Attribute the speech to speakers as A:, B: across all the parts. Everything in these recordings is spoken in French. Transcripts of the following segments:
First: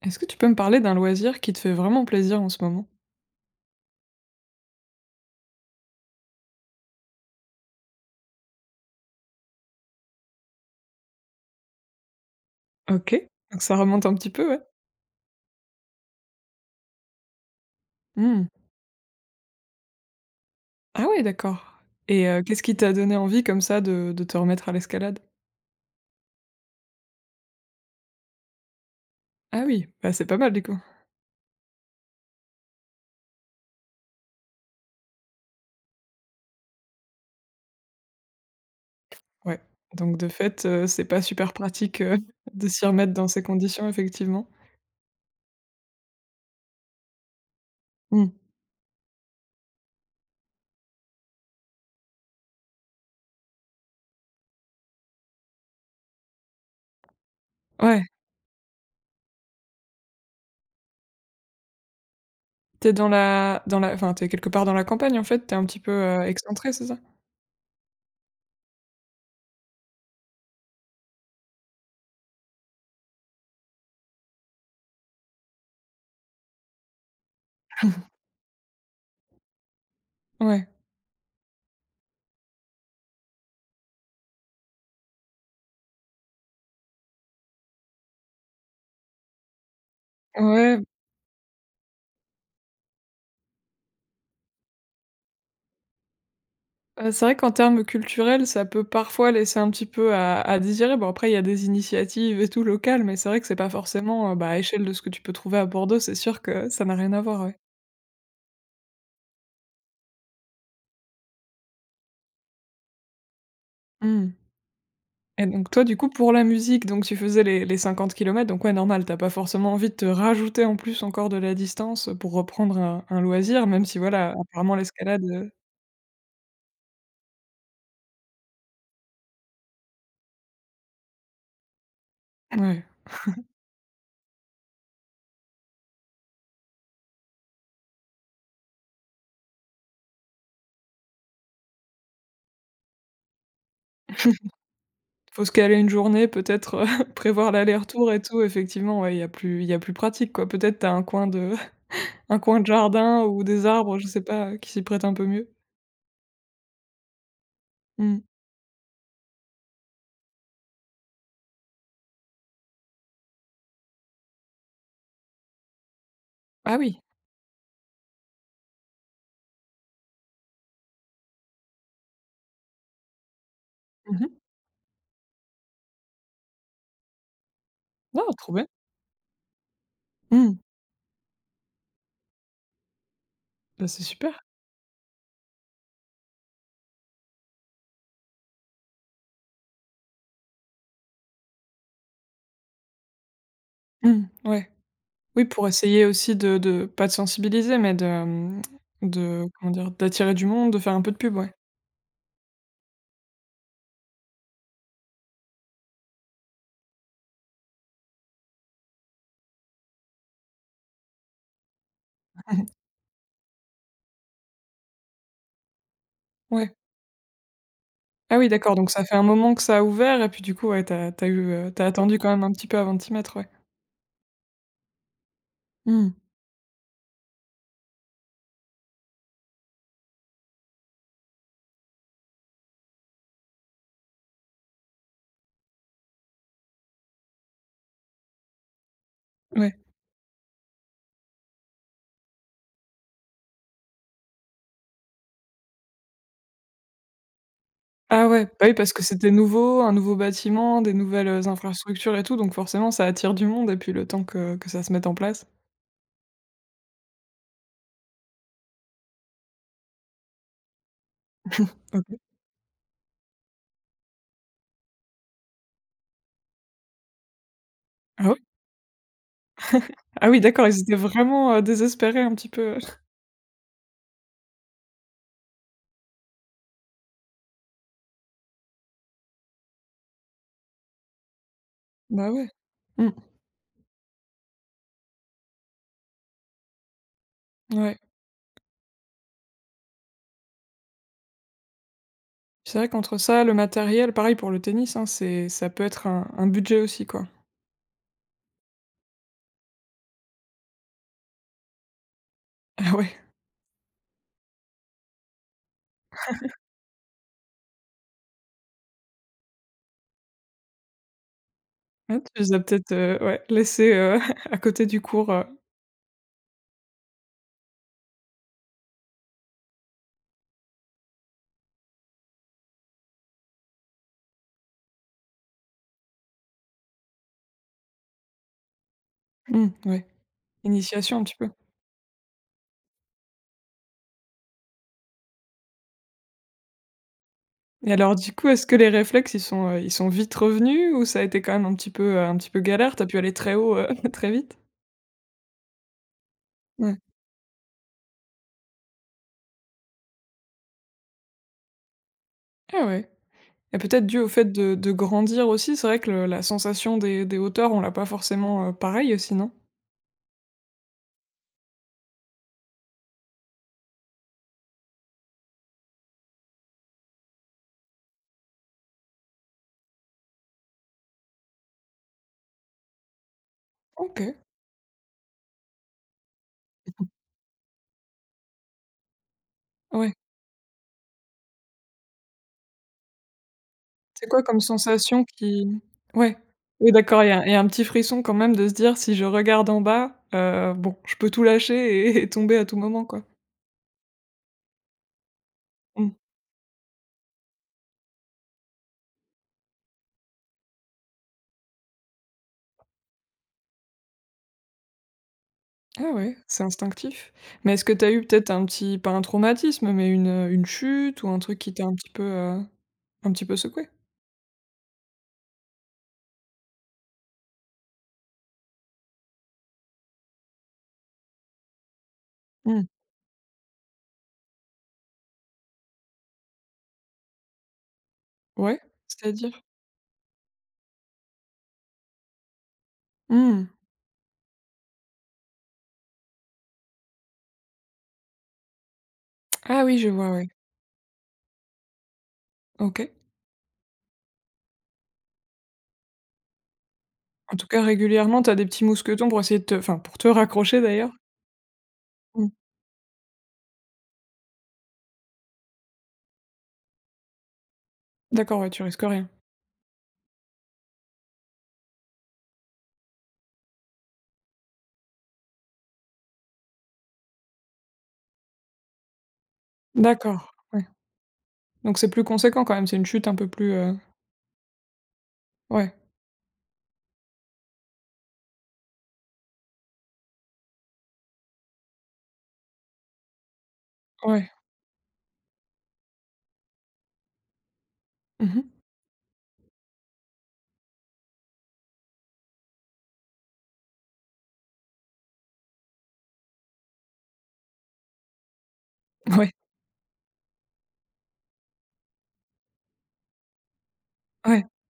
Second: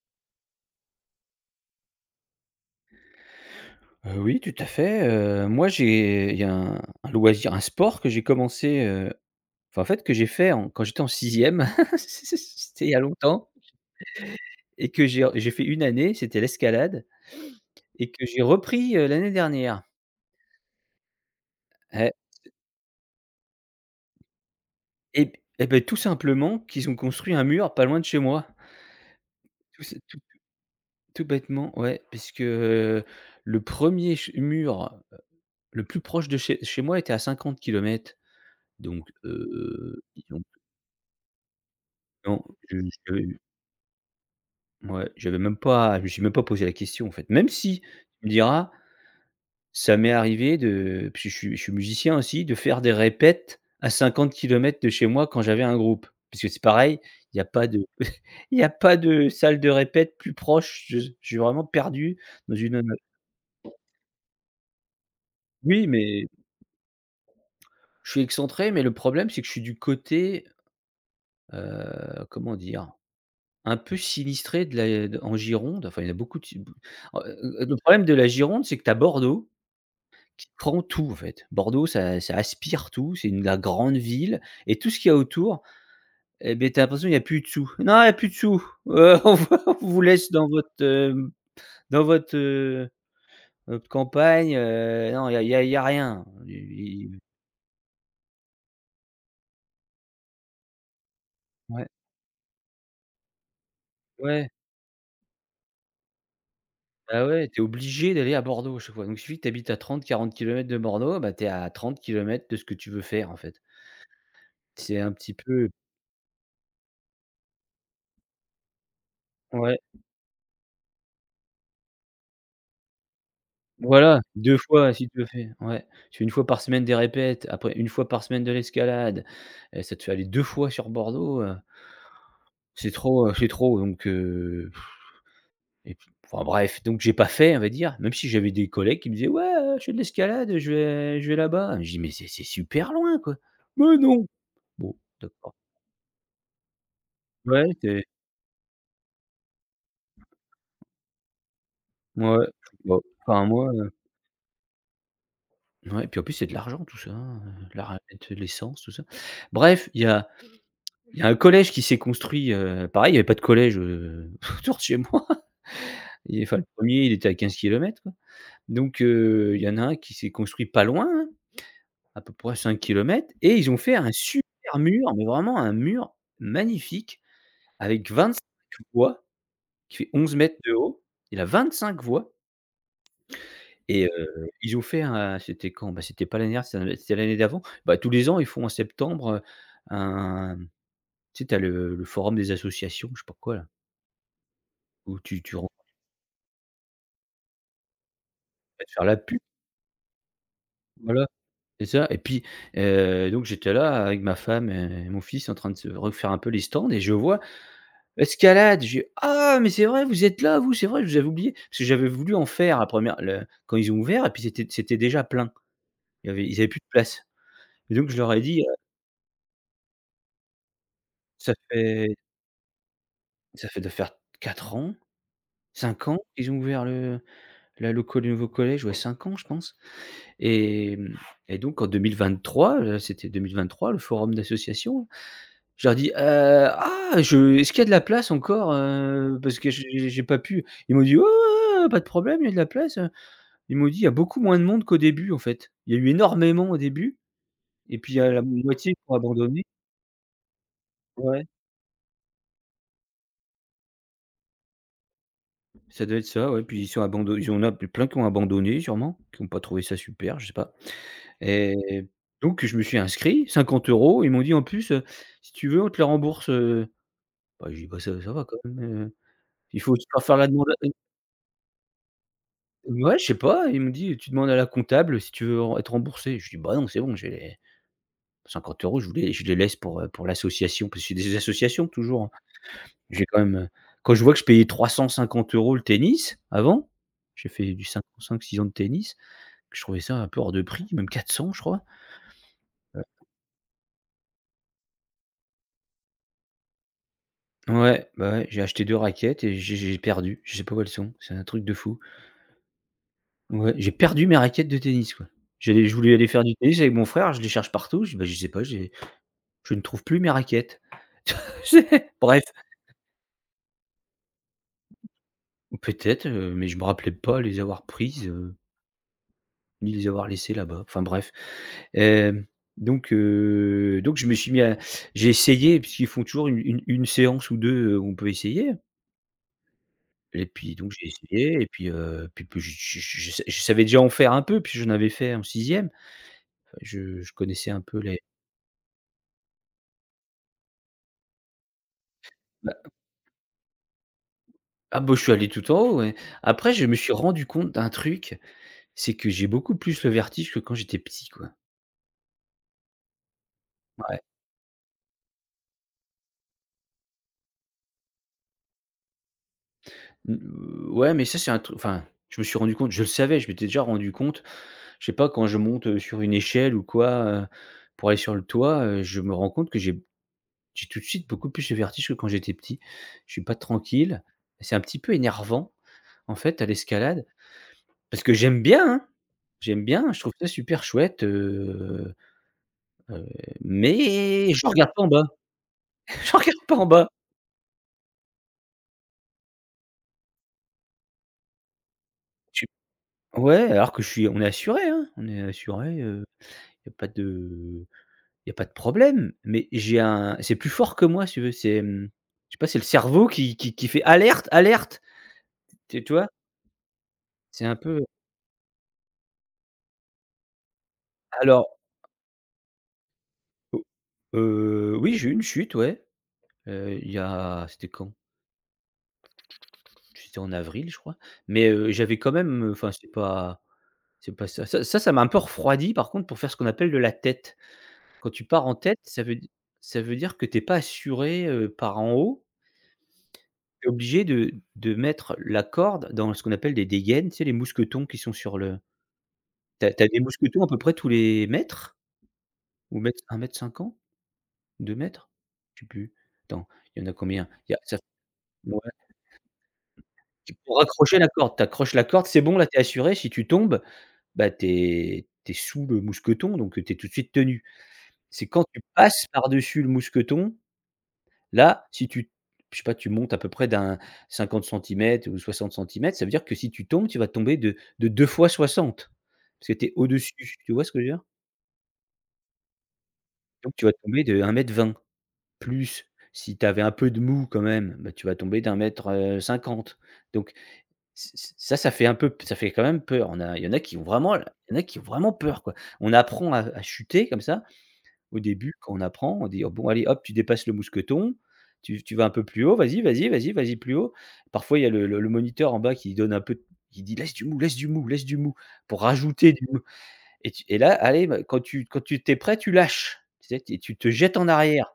A: Est-ce que tu peux me parler d'un loisir qui te fait vraiment plaisir en ce moment?
B: Oui, tout à fait, moi j'ai il y a un loisir, un sport que j'ai commencé, enfin en fait que j'ai fait en quand j'étais en sixième. C'était il y a
A: OK,
B: longtemps
A: donc ça remonte un petit peu, ouais.
B: et que j'ai fait une année, c'était l'escalade et que j'ai
A: Mmh.
B: repris, l'année dernière.
A: Ah ouais, d'accord
B: Eh
A: et qu'est-ce qui t'a donné envie comme ça de te remettre à l'escalade?
B: et b et Beh, tout simplement qu'ils ont construit un mur pas loin de chez moi.
A: Ah oui, bah,
B: Tout
A: c'est pas mal du coup.
B: tout bêtement, ouais, parce que, le premier ch mur le plus proche de chez moi était à 50 kilomètres. Donc,
A: Ouais, donc
B: ils
A: de
B: ont...
A: fait, c'est pas super pratique,
B: Non,
A: de
B: je
A: s'y remettre dans
B: je
A: ces conditions effectivement.
B: ouais, j'avais même pas je me suis même pas posé la question, en fait. Même si, tu me
A: Mmh.
B: diras, ça m'est arrivé de parce que je suis musicien aussi, de faire des répètes à 50 kilomètres de chez moi quand j'avais un groupe. Parce que c'est pareil, il y a pas de
A: Ouais,
B: il y a pas de salle de répète plus proche, je suis vraiment perdu dans une...
A: t'es dans la enfin, t'es quelque part dans la campagne en fait, t'es un petit
B: Oui,
A: peu,
B: mais
A: excentrée, c'est ça?
B: je suis excentré, mais le problème, c'est que je suis du côté, comment dire? Un peu sinistré de en Gironde. Enfin, il y en a beaucoup de si le problème de la Gironde, c'est que tu as Bordeaux qui
A: Ouais.
B: prend tout en fait. Bordeaux, ça aspire tout, c'est une la grande ville, et tout ce qu'il y a autour, eh ben t'as l'impression qu'il y a plus de sous. «Non, il y a plus de sous, on vous laisse dans votre,
A: Ouais.
B: dans votre, votre campagne, non, il y a il y a il y a rien». I i
A: C'est vrai qu'en termes culturels, ça peut parfois laisser un petit peu à désirer. Bon, après, il y a des
B: Ouais,
A: initiatives et tout locales, mais c'est vrai que c'est pas forcément, bah,
B: ouais,
A: à échelle de ce que tu peux trouver à Bordeaux, c'est sûr que ça n'a rien à
B: bah,
A: voir,
B: ouais,
A: ouais.
B: t'es obligé d'aller à Bordeaux à chaque fois. Donc il suffit que tu habites à 30 40 kilomètres de Bordeaux, bah, t'es à 30 kilomètres de ce que tu veux faire en fait.
A: Mmh
B: C'est un petit
A: et
B: peu
A: donc toi, du coup, pour la musique, donc tu faisais les 50 km, donc ouais, normal, t'as pas forcément
B: Ouais.
A: envie de te rajouter en plus encore de la distance, pour reprendre un loisir, même si
B: Voilà,
A: voilà,
B: 2
A: apparemment
B: fois si tu
A: l'escalade,
B: le fais, ouais. Tu fais une fois par semaine des répètes, après une fois par semaine de l'escalade, ça te fait aller 2 fois sur Bordeaux,
A: ouais,
B: c'est trop donc et puis enfin bref, donc j'ai pas fait, on va dire, même si j'avais des collègues qui me disaient: «Ouais, je fais de l'escalade, je vais là-bas». Je dis: «Mais c'est super loin quoi». «Mais non!» Bon,
A: faut se
B: d'accord.
A: caler une journée peut-être, prévoir
B: Ouais, c'est
A: l'aller-retour et tout, effectivement, ouais, il y a plus pratique, quoi. Peut-être t'as un coin de Un
B: ouais,
A: coin de
B: je
A: jardin ou
B: enfin
A: des
B: moi,
A: arbres, je sais pas, qui s'y prêtent un peu mieux.
B: ouais, et puis en plus c'est de l'argent tout ça, hein, la
A: Mmh.
B: répète, l'essence, tout ça. Bref, il y a un collège qui s'est construit, pareil, il y avait pas de collège, autour de chez moi. Il Enfin, le
A: Ah oui.
B: premier, il était à 15 kilomètres. Donc, il y en a un qui s'est construit pas loin, hein, à peu près 5 kilomètres, et ils ont fait un
A: Mmh mh.
B: super mur, mais vraiment un mur magnifique avec
A: Non,
B: vingt
A: trop bien.
B: cinq voies qui fait 11 mètres
A: Mmh.
B: de haut. Il a 25 voies,
A: Bah, c'est
B: et
A: super.
B: ils ont fait un... C'était quand? Bah, c'était pas l'année dernière, c'était l'année d'avant. Bah, tous les ans, ils font en septembre, un tu sais, t'as le forum des associations, je sais pas quoi là,
A: Mmh, ouais.
B: où tu
A: Oui,
B: tu
A: pour essayer aussi de pas de sensibiliser, mais de, hem,
B: va te faire la pub,
A: de comment dire? D'attirer du monde, de faire un peu de
B: voilà,
A: pub, ouais.
B: c'est ça. Et puis, donc j'étais là avec ma femme et mon fils en train de se refaire un peu les stands, et je vois: «Escalade!» Je dis: «Ah mais c'est vrai, vous êtes là vous, c'est vrai, je vous avais oublié!» parce que j'avais voulu en faire la première le quand ils ont ouvert, et puis c'était déjà plein. Il y avait Ils avaient
A: Ouais.
B: plus de place. Et donc je leur
A: Ah
B: ai
A: oui,
B: dit,
A: d'accord, donc ça fait un moment que ça a ouvert et puis du coup, ouais, t'as eu,
B: «Ça
A: tu
B: fait
A: attendu quand même un petit peu avant de t'y mettre, ouais.
B: doit faire 4 ans, cinq
A: Mmh.
B: ans qu'ils ont ouvert le la le co le nouveau collège, ouais 5 ans je pense». Et et donc en 2023, c'était 2023 le forum d'association. Je leur dis: ah je est-ce qu'il y a de la place encore, parce que
A: Ouais.
B: j'ai pas pu?» Ils m'ont dit: «Ouais, ouais, ouais, ouais, pas de problème, il y a de la place, hein.» Ils m'ont dit: «Il y a beaucoup moins de monde qu'au début, en fait. Il y a eu énormément au début, et puis il y
A: Ah
B: a la
A: ouais, bah oui,
B: moitié
A: parce
B: qui
A: que
B: ont
A: c'était
B: abandonné».
A: nouveau, un nouveau bâtiment, des nouvelles,
B: Ouais,
A: infrastructures et tout, donc forcément ça attire du monde et puis le temps que ça se mette en place.
B: ça doit être ça, ouais, puis ils sont abandonnés. Il y en a plein qui ont abandonné sûrement, qui n'ont pas trouvé ça super, je sais pas. Et
A: OK.
B: donc je me suis inscrit, 50 euros. Ils m'ont dit: «En plus, si tu veux, on te le rembourse», bah, je dis: «Bah, ça
A: Ah
B: ça
A: oui?
B: va quand même, heu». Il faut faire
A: Ah
B: faire
A: oui,
B: la demande.
A: d'accord, ils étaient vraiment, désespérés un petit peu,
B: Ouais, je sais pas, il me dit: «Tu demandes à la comptable si tu veux ren être remboursé». Je dis: «Bah, non, c'est bon, j'ai les 50 € je les laisse pour l'association», parce que c'est des associations toujours, hein.
A: bah ouais. Mmh,
B: J'ai quand même, quand je vois que je payais 350 euros le tennis avant, j'ai fait du
A: ouais.
B: 5 5-6 ans de tennis, que je trouvais ça un peu hors de prix, même 400, je crois.
A: C'est vrai qu'entre ça, le matériel, pareil pour le tennis, hein, c'est ça peut être un budget aussi, quoi.
B: Ouais, bah, ouais, j'ai acheté 2 raquettes et j'ai perdu, je sais pas où elles sont, c'est un truc de fou.
A: Ah ouais.
B: Ouais, j'ai perdu mes raquettes de tennis, quoi. J'allais Je voulais aller faire du tennis avec mon frère, je les cherche partout, je dis: «Bah, je sais pas, j'ai». Je ne trouve plus mes raquettes. C'est
A: Ouais,
B: Bref,
A: tu les as peut-être, ouais, laissés, à côté du cours,
B: peut-être, mais je me rappelais pas les avoir prises, ni les avoir laissées là-bas. Enfin bref, hem, donc, donc je me suis mis à... J'ai essayé puisqu'ils font toujours une séance ou 2, où on peut essayer.
A: mmh, ouais,
B: Et puis donc j'ai
A: initiation un petit peu.
B: essayé, et puis, puis je savais déjà en faire un peu, puis j'en avais fait en sixième. Je connaissais un
A: Et
B: peu
A: alors
B: les...
A: du coup, est-ce que les réflexes, ils sont vite revenus ou ça a été quand même un petit peu
B: Bah,
A: galère? Tu as pu aller très haut, très vite?
B: ah bah, je suis allé tout en haut, ouais. Après je me
A: Ouais.
B: suis rendu compte d'un truc, c'est que j'ai beaucoup plus le vertige que quand j'étais petit, quoi.
A: Ah ouais. Et peut-être dû
B: Ouais.
A: au fait de grandir aussi, c'est vrai que le la sensation des hauteurs, on l'a pas forcément, pareil aussi, non?
B: Mmh, ouais, mais ça, c'est un truc. Enfin, je me suis rendu compte, je le savais, je m'étais déjà rendu compte. Je sais pas, quand je monte, sur une échelle ou quoi, pour aller sur le toit, je me rends compte que j'ai tout de suite beaucoup plus de vertige que quand j'étais petit. Je suis pas tranquille.
A: OK,
B: C'est un petit peu énervant, en fait, à l'escalade, parce que j'aime bien, hein! J'aime bien,
A: ouais.
B: je trouve ça super chouette, heu,
A: C'est quoi
B: mais
A: comme
B: je regarde pas en bas.
A: sensation qui.
B: Je
A: Ouais.
B: regarde pas en
A: Oui
B: bas.
A: d'accord, il y a un petit frisson quand même de se dire: «Si je regarde en bas, bon, je peux tout lâcher et et tomber
B: Je
A: à
B: suis
A: tout moment, quoi».
B: Ouais, alors que je suis on est assuré, hein, on est assuré, il
A: Mmh.
B: y a pas de il y a pas de problème, mais j'ai un c'est plus fort que moi si tu veux, c'est, je sais pas, c'est le cerveau qui qui fait: «Alerte, alerte!» Tu
A: Ah
B: vois?
A: ouais, c'est instinctif.
B: C'est
A: Mais
B: un
A: est-ce que
B: peu
A: t'as eu peut-être un petit pas un traumatisme, mais une chute ou un truc qui
B: alors,
A: t'a un petit peu
B: o
A: secoué.
B: oui, j'ai eu une chute, ouais, il y a c'était quand? C'était en avril, je crois, mais
A: Mmh.
B: enfin, c'est pas Ça m'a un peu refroidi par contre pour faire ce qu'on appelle de la tête. Quand tu pars en
A: Ouais,
B: tête,
A: c'est-à-dire?
B: ça veut dire que tu es pas assuré, par en haut.
A: Mmh.
B: Tu es obligé de mettre la corde dans ce qu'on appelle des dégaines, tu sais les mousquetons qui sont sur le...
A: Ah
B: tu as
A: oui,
B: tu as
A: je
B: des
A: vois, ouais.
B: mousquetons à peu près tous les mètres, ou
A: OK.
B: mètre un mètre m, 2 m? Je sais plus. Attends, il y en a combien?
A: En tout
B: Il y a
A: cas,
B: ça
A: régulièrement, tu as des
B: Ouais,
A: petits mousquetons pour essayer de te enfin, pour te
B: tu pour
A: raccrocher d'ailleurs?
B: accrocher la corde, tu accroches la corde, c'est
A: Mmh.
B: bon là, tu es assuré. Si tu tombes, bah, tu es sous le mousqueton donc, tu es tout de suite tenu. C'est
A: D'accord,
B: quand
A: ouais,
B: tu
A: tu risques
B: passes
A: rien.
B: par-dessus le mousqueton. Là, si tu... Je sais pas, tu montes à peu près d'un 50 centimètres ou 60 centimètres, ça veut dire que si tu tombes, tu vas tomber de 2 fois 60, parce que tu es
A: D'accord,
B: au-dessus, tu vois
A: ouais.
B: ce que je veux dire?
A: Donc c'est plus conséquent quand même, c'est une chute un peu plus,
B: Donc tu vas tomber de 1,20 m,
A: ouais,
B: plus si tu avais un peu de mou quand même, bah, tu vas tomber d'un mètre 50. Donc, ç ç ça, ça fait un peu, ça fait quand même peur. On a Il
A: ouais.
B: y en a qui ont vraiment peur, quoi. On apprend à chuter comme ça. Au
A: Mmh mh.
B: début, quand on apprend, on dit : « Oh bon allez hop, tu dépasses le mousqueton, tu vas un peu plus haut, vas-y, vas-y, vas-y, vas-y plus haut ». Parfois, il y a le moniteur en bas qui donne un peu, qui dit : « Laisse du mou, laisse du mou, laisse du mou » pour
A: Ouais,
B: rajouter du mou, et là, allez, bah, quand tu t'es prêt, tu lâches. Tu sais, tu te jettes en
A: ouais.
B: arrière,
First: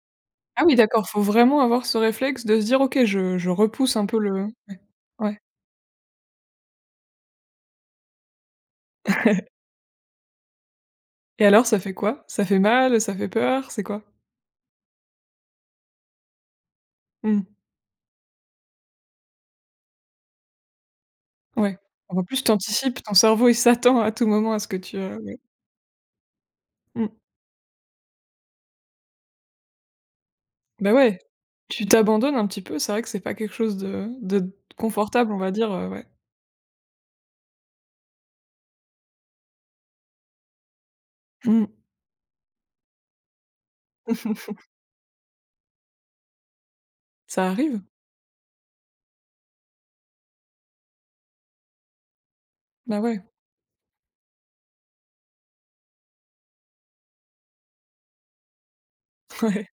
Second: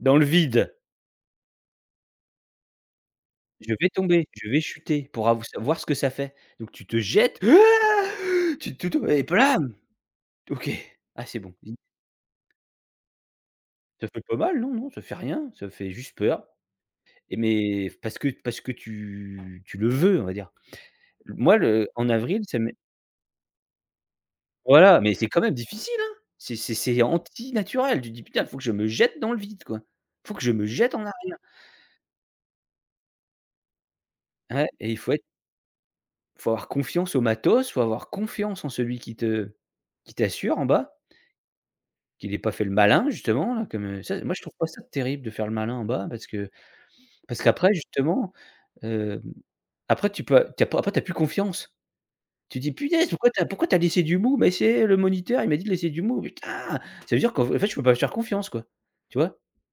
B: dans le
A: Ah
B: vide. «
A: oui, d'accord, faut vraiment avoir ce réflexe de se dire: «OK, je
B: Je vais
A: repousse un peu
B: tomber,
A: le»
B: je vais
A: ouais,
B: chuter » pour
A: ouais.
B: av savoir ce que ça fait. Donc tu te jettes, ah, tu te. Et blam! OK. Ah c'est
A: Et
B: bon.
A: alors, ça fait quoi? Ça fait mal, ça fait peur, c'est quoi?
B: Ça fait pas mal, non, non, ça fait rien, ça fait juste peur. Et
A: Mmh,
B: mais parce que tu le veux, on va dire. Moi,
A: ouais.
B: le en
A: En
B: avril,
A: plus, tu
B: ça m'est
A: anticipes, ton cerveau, il s'attend à tout moment à ce que tu,
B: voilà, mais c'est
A: ouais.
B: quand même difficile, hein. C'est
A: Mmh.
B: antinaturel. Tu te dis : « Putain, faut que je me jette dans le vide, quoi. Faut que je me
A: Bah,
B: jette en
A: ouais,
B: arrière ».
A: tu t'abandonnes un petit peu, c'est vrai que c'est pas quelque chose de
B: Ouais, et il faut être,
A: confortable, on va dire, ouais.
B: faut avoir confiance au matos, faut avoir confiance en celui qui te, qui t'assure en bas,
A: Mmh.
B: qu'il ait pas fait le malin justement là, comme, ça, moi je trouve pas ça terrible de faire le malin en bas, parce que parce
A: Ça
B: qu'après
A: arrive,
B: justement, hem, après tu peux a tu as pas, après tu as plus confiance. Tu dis : «
A: bah,
B: Punaise,
A: ouais,
B: pourquoi tu as, pourquoi tu as laissé du mou ? » « Mais c'est le moniteur, il m'a dit de laisser du mou ». Putain! Ça veut dire qu'en fait, je peux pas lui faire confiance, quoi. Tu vois?
A: ouais.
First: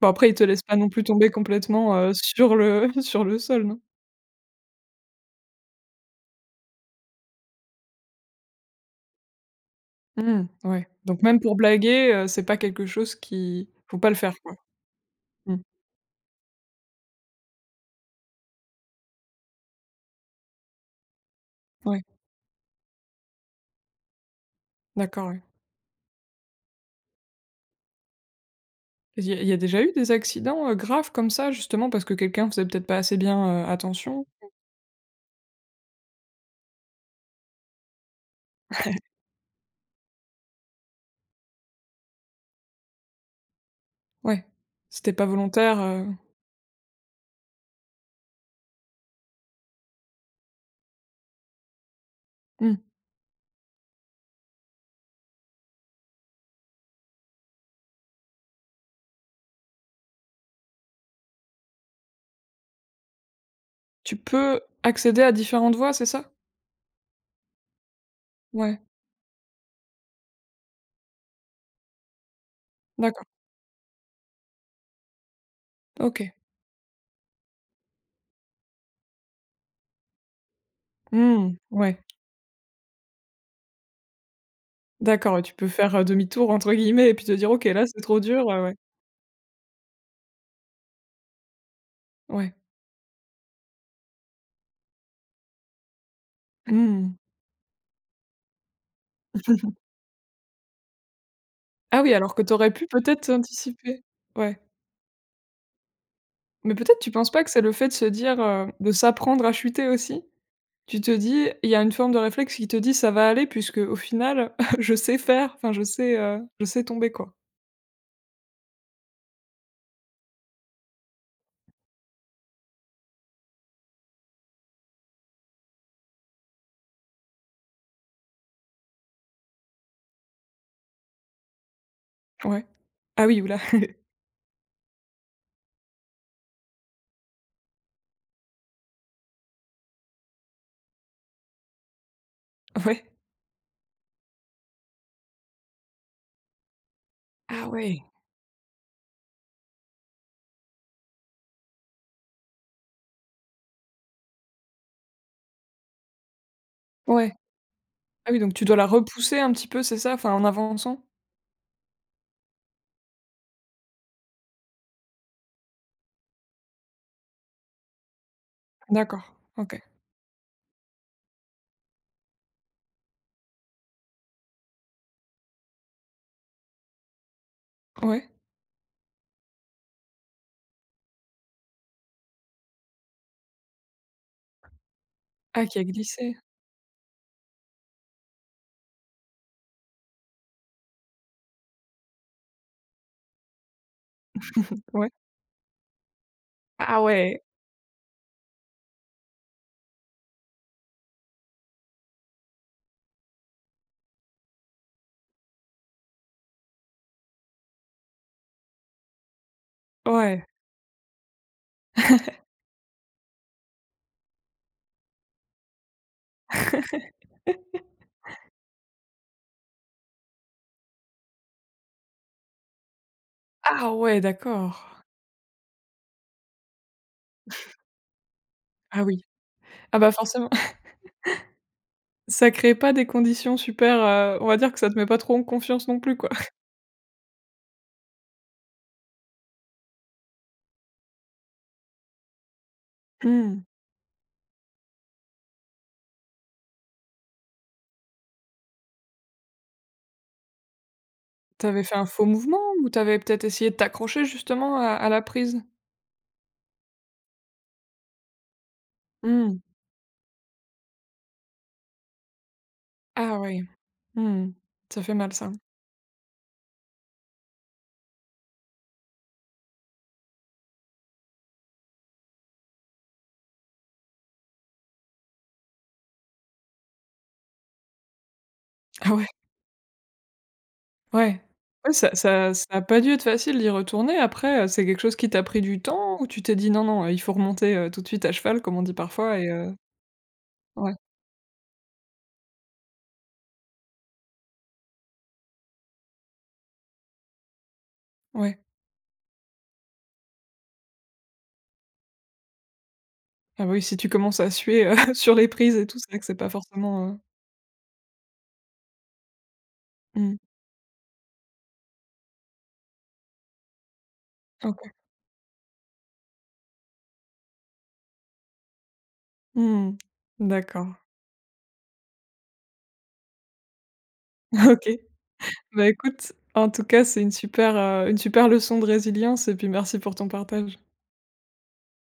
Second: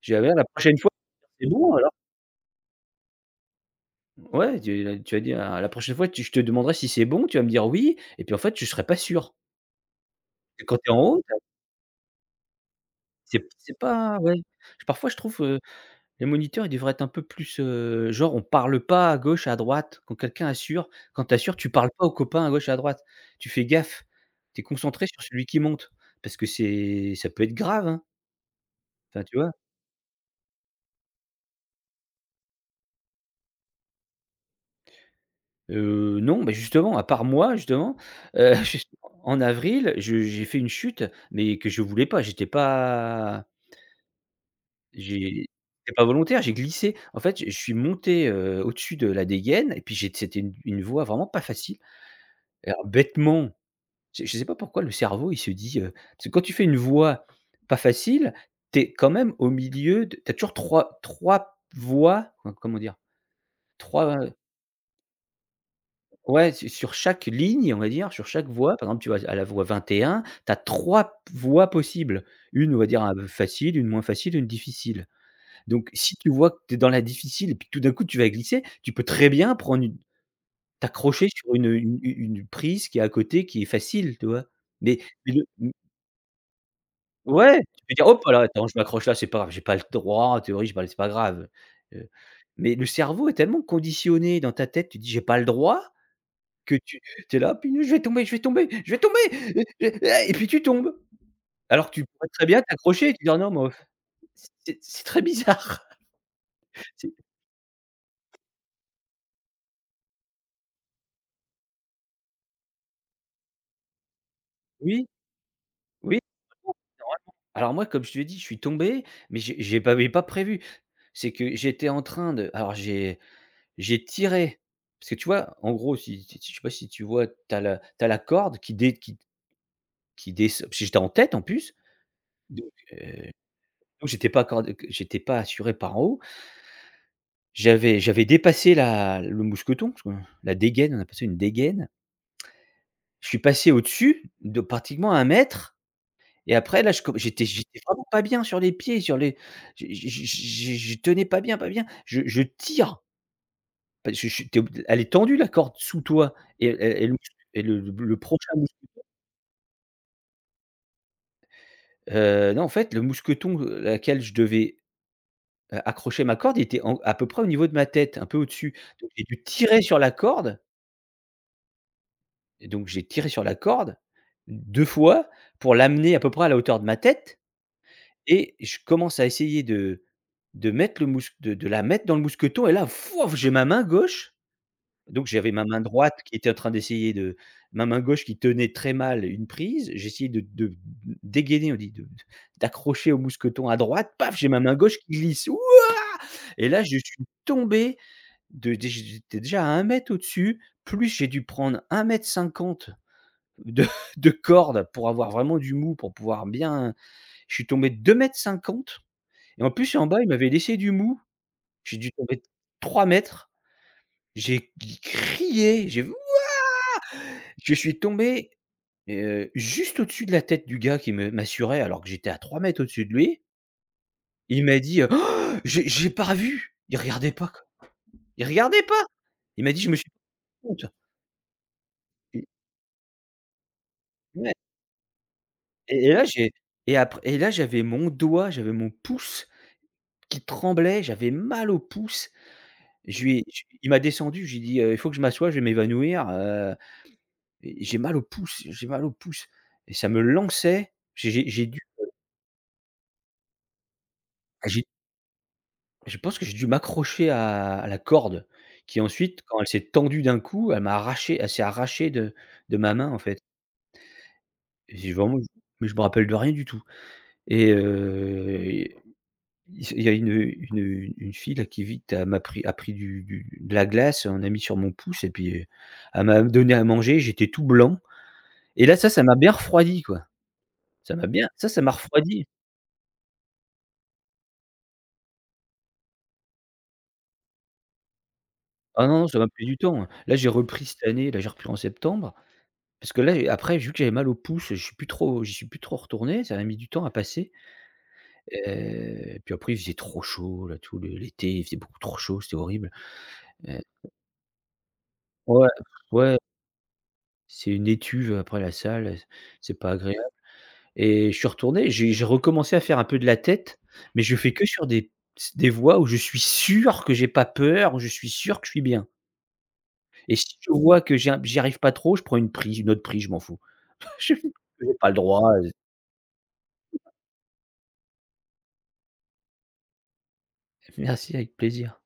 A: Bon
B: Je dis : « Ah
A: après
B: bah,
A: ils
B: la
A: te laissent
B: prochaine
A: pas non
B: fois,
A: plus tomber
B: c'est bon alors ? »
A: complètement, sur le sur le sol, non?
B: Ouais, tu vas dire : « Ah, la prochaine fois, tu je te demanderai si c'est bon, tu vas me dire "oui" et puis en fait, tu serais pas sûr ».
A: Mmh,
B: Et quand
A: ouais,
B: tu es en haut,
A: donc
B: tu as,
A: même pour blaguer, c'est pas quelque chose
B: c'est
A: qui
B: c'est
A: faut pas le
B: pas, ouais.
A: faire, quoi?
B: Parfois, je trouve,
A: Mmh,
B: les moniteurs, ils devraient être un peu plus, genre, on parle pas à gauche, à droite quand quelqu'un assure. Quand tu assures, tu parles pas
A: ouais,
B: aux copains à gauche, à droite. Tu fais gaffe. Tu es concentré sur
A: d'accord, ouais.
B: celui qui monte, parce que c'est, ça peut être grave, hein. Enfin,
A: Il y
B: tu
A: a il
B: vois?
A: y a déjà eu des accidents, graves comme ça, justement parce que quelqu'un faisait peut-être pas assez bien, attention?
B: Non, bah, justement, à part moi, justement, juste en avril, je j'ai fait une chute, mais que je voulais pas. J'étais pas,
A: Ouais, c'était pas
B: j'ai,
A: volontaire,
B: c'était pas volontaire, j'ai glissé. En fait, je suis monté, au-dessus de la dégaine et puis j'ai, c'était une voie vraiment pas facile.
A: mmh.
B: Alors bêtement, je ne sais pas pourquoi le cerveau, il se dit, parce que quand tu fais une voix pas facile, tu es quand même au milieu de, tu as toujours trois 3 voix, enfin, comment dire? 3,
A: Tu peux accéder à différentes voies, c'est ça?
B: ouais, su sur chaque ligne, on va dire, sur chaque voix,
A: Ouais.
B: par exemple, tu vas à la voix 21, tu as 3 p voix possibles. Une, on va dire,
A: D'accord,
B: facile, une moins facile, une difficile. Donc si tu
A: OK.
B: vois que tu es dans la difficile et puis tout d'un coup, tu vas glisser, tu peux très bien prendre une, t'accrocher sur
A: Mmh,
B: une, une
A: ouais,
B: une une prise qui est à côté, qui est facile, tu vois? Mais mais
A: d'accord, ouais, tu peux
B: le
A: faire, «demi-tour» entre guillemets et puis te dire:
B: Ouais,
A: «OK,
B: tu
A: là,
B: peux
A: c'est
B: dire : «
A: trop
B: Hop là,
A: dur»,
B: attends, je
A: ouais,
B: m'accroche là, c'est pas grave, j'ai pas le droit, en théorie, j'ai pas le c'est pas grave ». Heu,
A: ouais.
B: mais le cerveau est tellement conditionné dans ta tête, tu dis : « J'ai pas le droit », que tu
A: Mmh.
B: tu es là : « Punaise, je vais tomber, je vais tomber, je vais tomber! Je, ah » et puis tu tombes. Alors que
A: Ah
B: tu
A: oui,
B: pourrais
A: alors que
B: très
A: tu
B: bien
A: aurais pu
B: t'accrocher et te
A: peut-être
B: dire : « Non, mais f»
A: anticiper. Ouais,
B: c'est très bizarre.
A: mais peut-être tu
B: C'est
A: penses pas que c'est le fait de se dire, de s'apprendre à chuter aussi? Tu te dis, il y a une forme de réflexe qui te dit: «Ça va aller puisqu'au final, je
B: Oui,
A: sais faire, enfin
B: oui.
A: je sais tomber, quoi».
B: Alors moi, comme je te l'ai dit, je suis tombé, mais j'ai pas mais pas prévu. C'est que j'étais en train de, alors j'ai tiré, parce que tu vois, en gros, si si si, je sais pas si tu vois, tu as la, tu as la corde qui descend, parce que j'étais en tête en plus,
A: Ouais.
B: donc
A: Ah
B: heu,
A: oui, ouh là!
B: donc j'étais pas encore, j'étais pas assuré par en haut. J'avais dépassé la le mousqueton, parce que la dégaine, on a passé une dégaine.
A: Ouais.
B: Je suis passé au-dessus de pratiquement un mètre et après là, je com j'étais,
A: Ah
B: j'étais
A: ouais!
B: vraiment pas bien sur les pieds, sur les, je tenais pas bien, pas bien. Je tire, parce que je tu es, elle est tendue la corde sous toi et le,
A: Ouais.
B: et le
A: Ah oui,
B: prochain
A: donc tu
B: mousque
A: dois la repousser un petit peu, c'est ça? Enfin, en avançant?
B: non en fait le mousqueton, à laquelle je devais accrocher ma corde, il était en, à peu près au niveau de ma tête, un peu au-dessus. Donc j'ai
A: D'accord,
B: dû tirer
A: OK.
B: sur la corde et donc j'ai tiré sur la corde 2 fois pour l'amener à peu près à la hauteur de ma tête,
A: Ouais.
B: et je commence à essayer de, mettre le mousc de la mettre dans le mousqueton et là, fouaf, j'ai ma main gauche, donc j'avais ma
A: Ah qui
B: main
A: a
B: droite qui
A: glissé?
B: était en train d'essayer de, ma main gauche qui tenait très mal une prise, j'essayais de dégainer, on dit de d'accrocher au mousqueton à droite, paf, j'ai ma main gauche
A: Ouais.
B: qui glisse. Ouh! Et là, je
A: Ah
B: suis
A: ouais,
B: tombé. De dé J'étais déjà à un mètre au-dessus, plus j'ai dû prendre un mètre 50 de de corde pour avoir vraiment du mou, pour pouvoir bien, je suis tombé 2 mètres cinquante, et en plus en bas, il
A: ouais.
B: m'avait laissé du mou. J'ai dû tomber 3 mètres. J'ai crié, j'ai, je suis tombé, juste au-dessus de la tête du gars qui me m'assurait alors que j'étais à 3 mètres au-dessus de lui.
A: Ah ouais,
B: Il m'a
A: d'accord.
B: dit, J'ai pas vu ! » Il regardait pas, quoi. Il regardait
A: Ah
B: pas!
A: oui.
B: Il m'a dit : « Je me
A: Ah
B: suis
A: bah forcément,
B: pas rendu
A: ça crée pas des conditions super, on
B: compte ».
A: va dire que ça te met pas trop en confiance non
B: Et
A: plus
B: là,
A: quoi.
B: j'ai et après et là, j'avais mon doigt, j'avais mon pouce qui tremblait, j'avais mal au pouce. Je lui ai
A: Mmh.
B: je il m'a descendu, je lui ai dit : « Il faut que je m'assoie, je vais m'évanouir, j'ai mal au pouce, j'ai mal au pouce » et ça me lançait. J'ai dû
A: Tu fait un faux mouvement ou t'avais peut-être essayé de t'accrocher
B: Ah,
A: justement
B: j'ai
A: à la prise?
B: je pense que j'ai dû m'accrocher à la corde qui ensuite,
A: Mmh.
B: quand elle s'est tendue d'un coup, elle s'est arrachée de ma main, en
A: Ah
B: fait.
A: ouais. Mmh. Ça
B: J'ai
A: fait mal
B: vraiment,
A: ça.
B: mais je me rappelle de rien du tout, et il y a une, une fille là qui vite elle m'a pris a pris du de la glace, on a mis sur mon pouce et puis, elle m'a donné à manger, j'étais tout blanc et là ça,
A: Ah
B: ça
A: ouais.
B: m'a bien refroidi quoi. Ça m'a
A: Ouais.
B: bien, ça m'a
A: Ouais
B: refroidi.
A: ça a pas dû être facile d'y retourner après, c'est quelque chose qui t'a pris du temps ou tu t'es dit: «Non, non, il faut remonter, tout de suite à cheval» comme on dit
B: Ah non, non, ça
A: parfois
B: m'a
A: et
B: pris du temps, hein. Là j'ai repris
A: ouais,
B: cette année, là j'ai repris en septembre, parce que là après vu que j'avais mal au pouce, je suis plus trop j'y suis plus trop retourné, ça m'a mis du temps à passer,
A: ouais.
B: puis après il faisait trop chaud là tout le l'été, il faisait beaucoup trop chaud, c'était horrible,
A: Ah bah
B: heu,
A: oui, si tu commences à suer, sur les
B: ouais,
A: prises et tout, c'est vrai que c'est
B: ouais,
A: pas forcément,
B: c'est une étuve après la salle, c'est pas agréable.
A: mmh,
B: Et je suis retourné, j'ai recommencé à faire un peu de la tête, mais je fais que sur
A: OK.
B: des voies où je suis sûr que j'ai pas peur, où je suis sûr que je suis bien.
A: Mmh.
B: Et si je
A: D'accord.
B: vois que j'y arrive pas trop, je prends une prise, une autre prise, je m'en fous. Je
A: OK.
B: J'ai pas le droit, heu.
A: Bah écoute, en tout cas, c'est une super leçon de résilience et puis merci pour ton partage.
B: Merci, avec plaisir.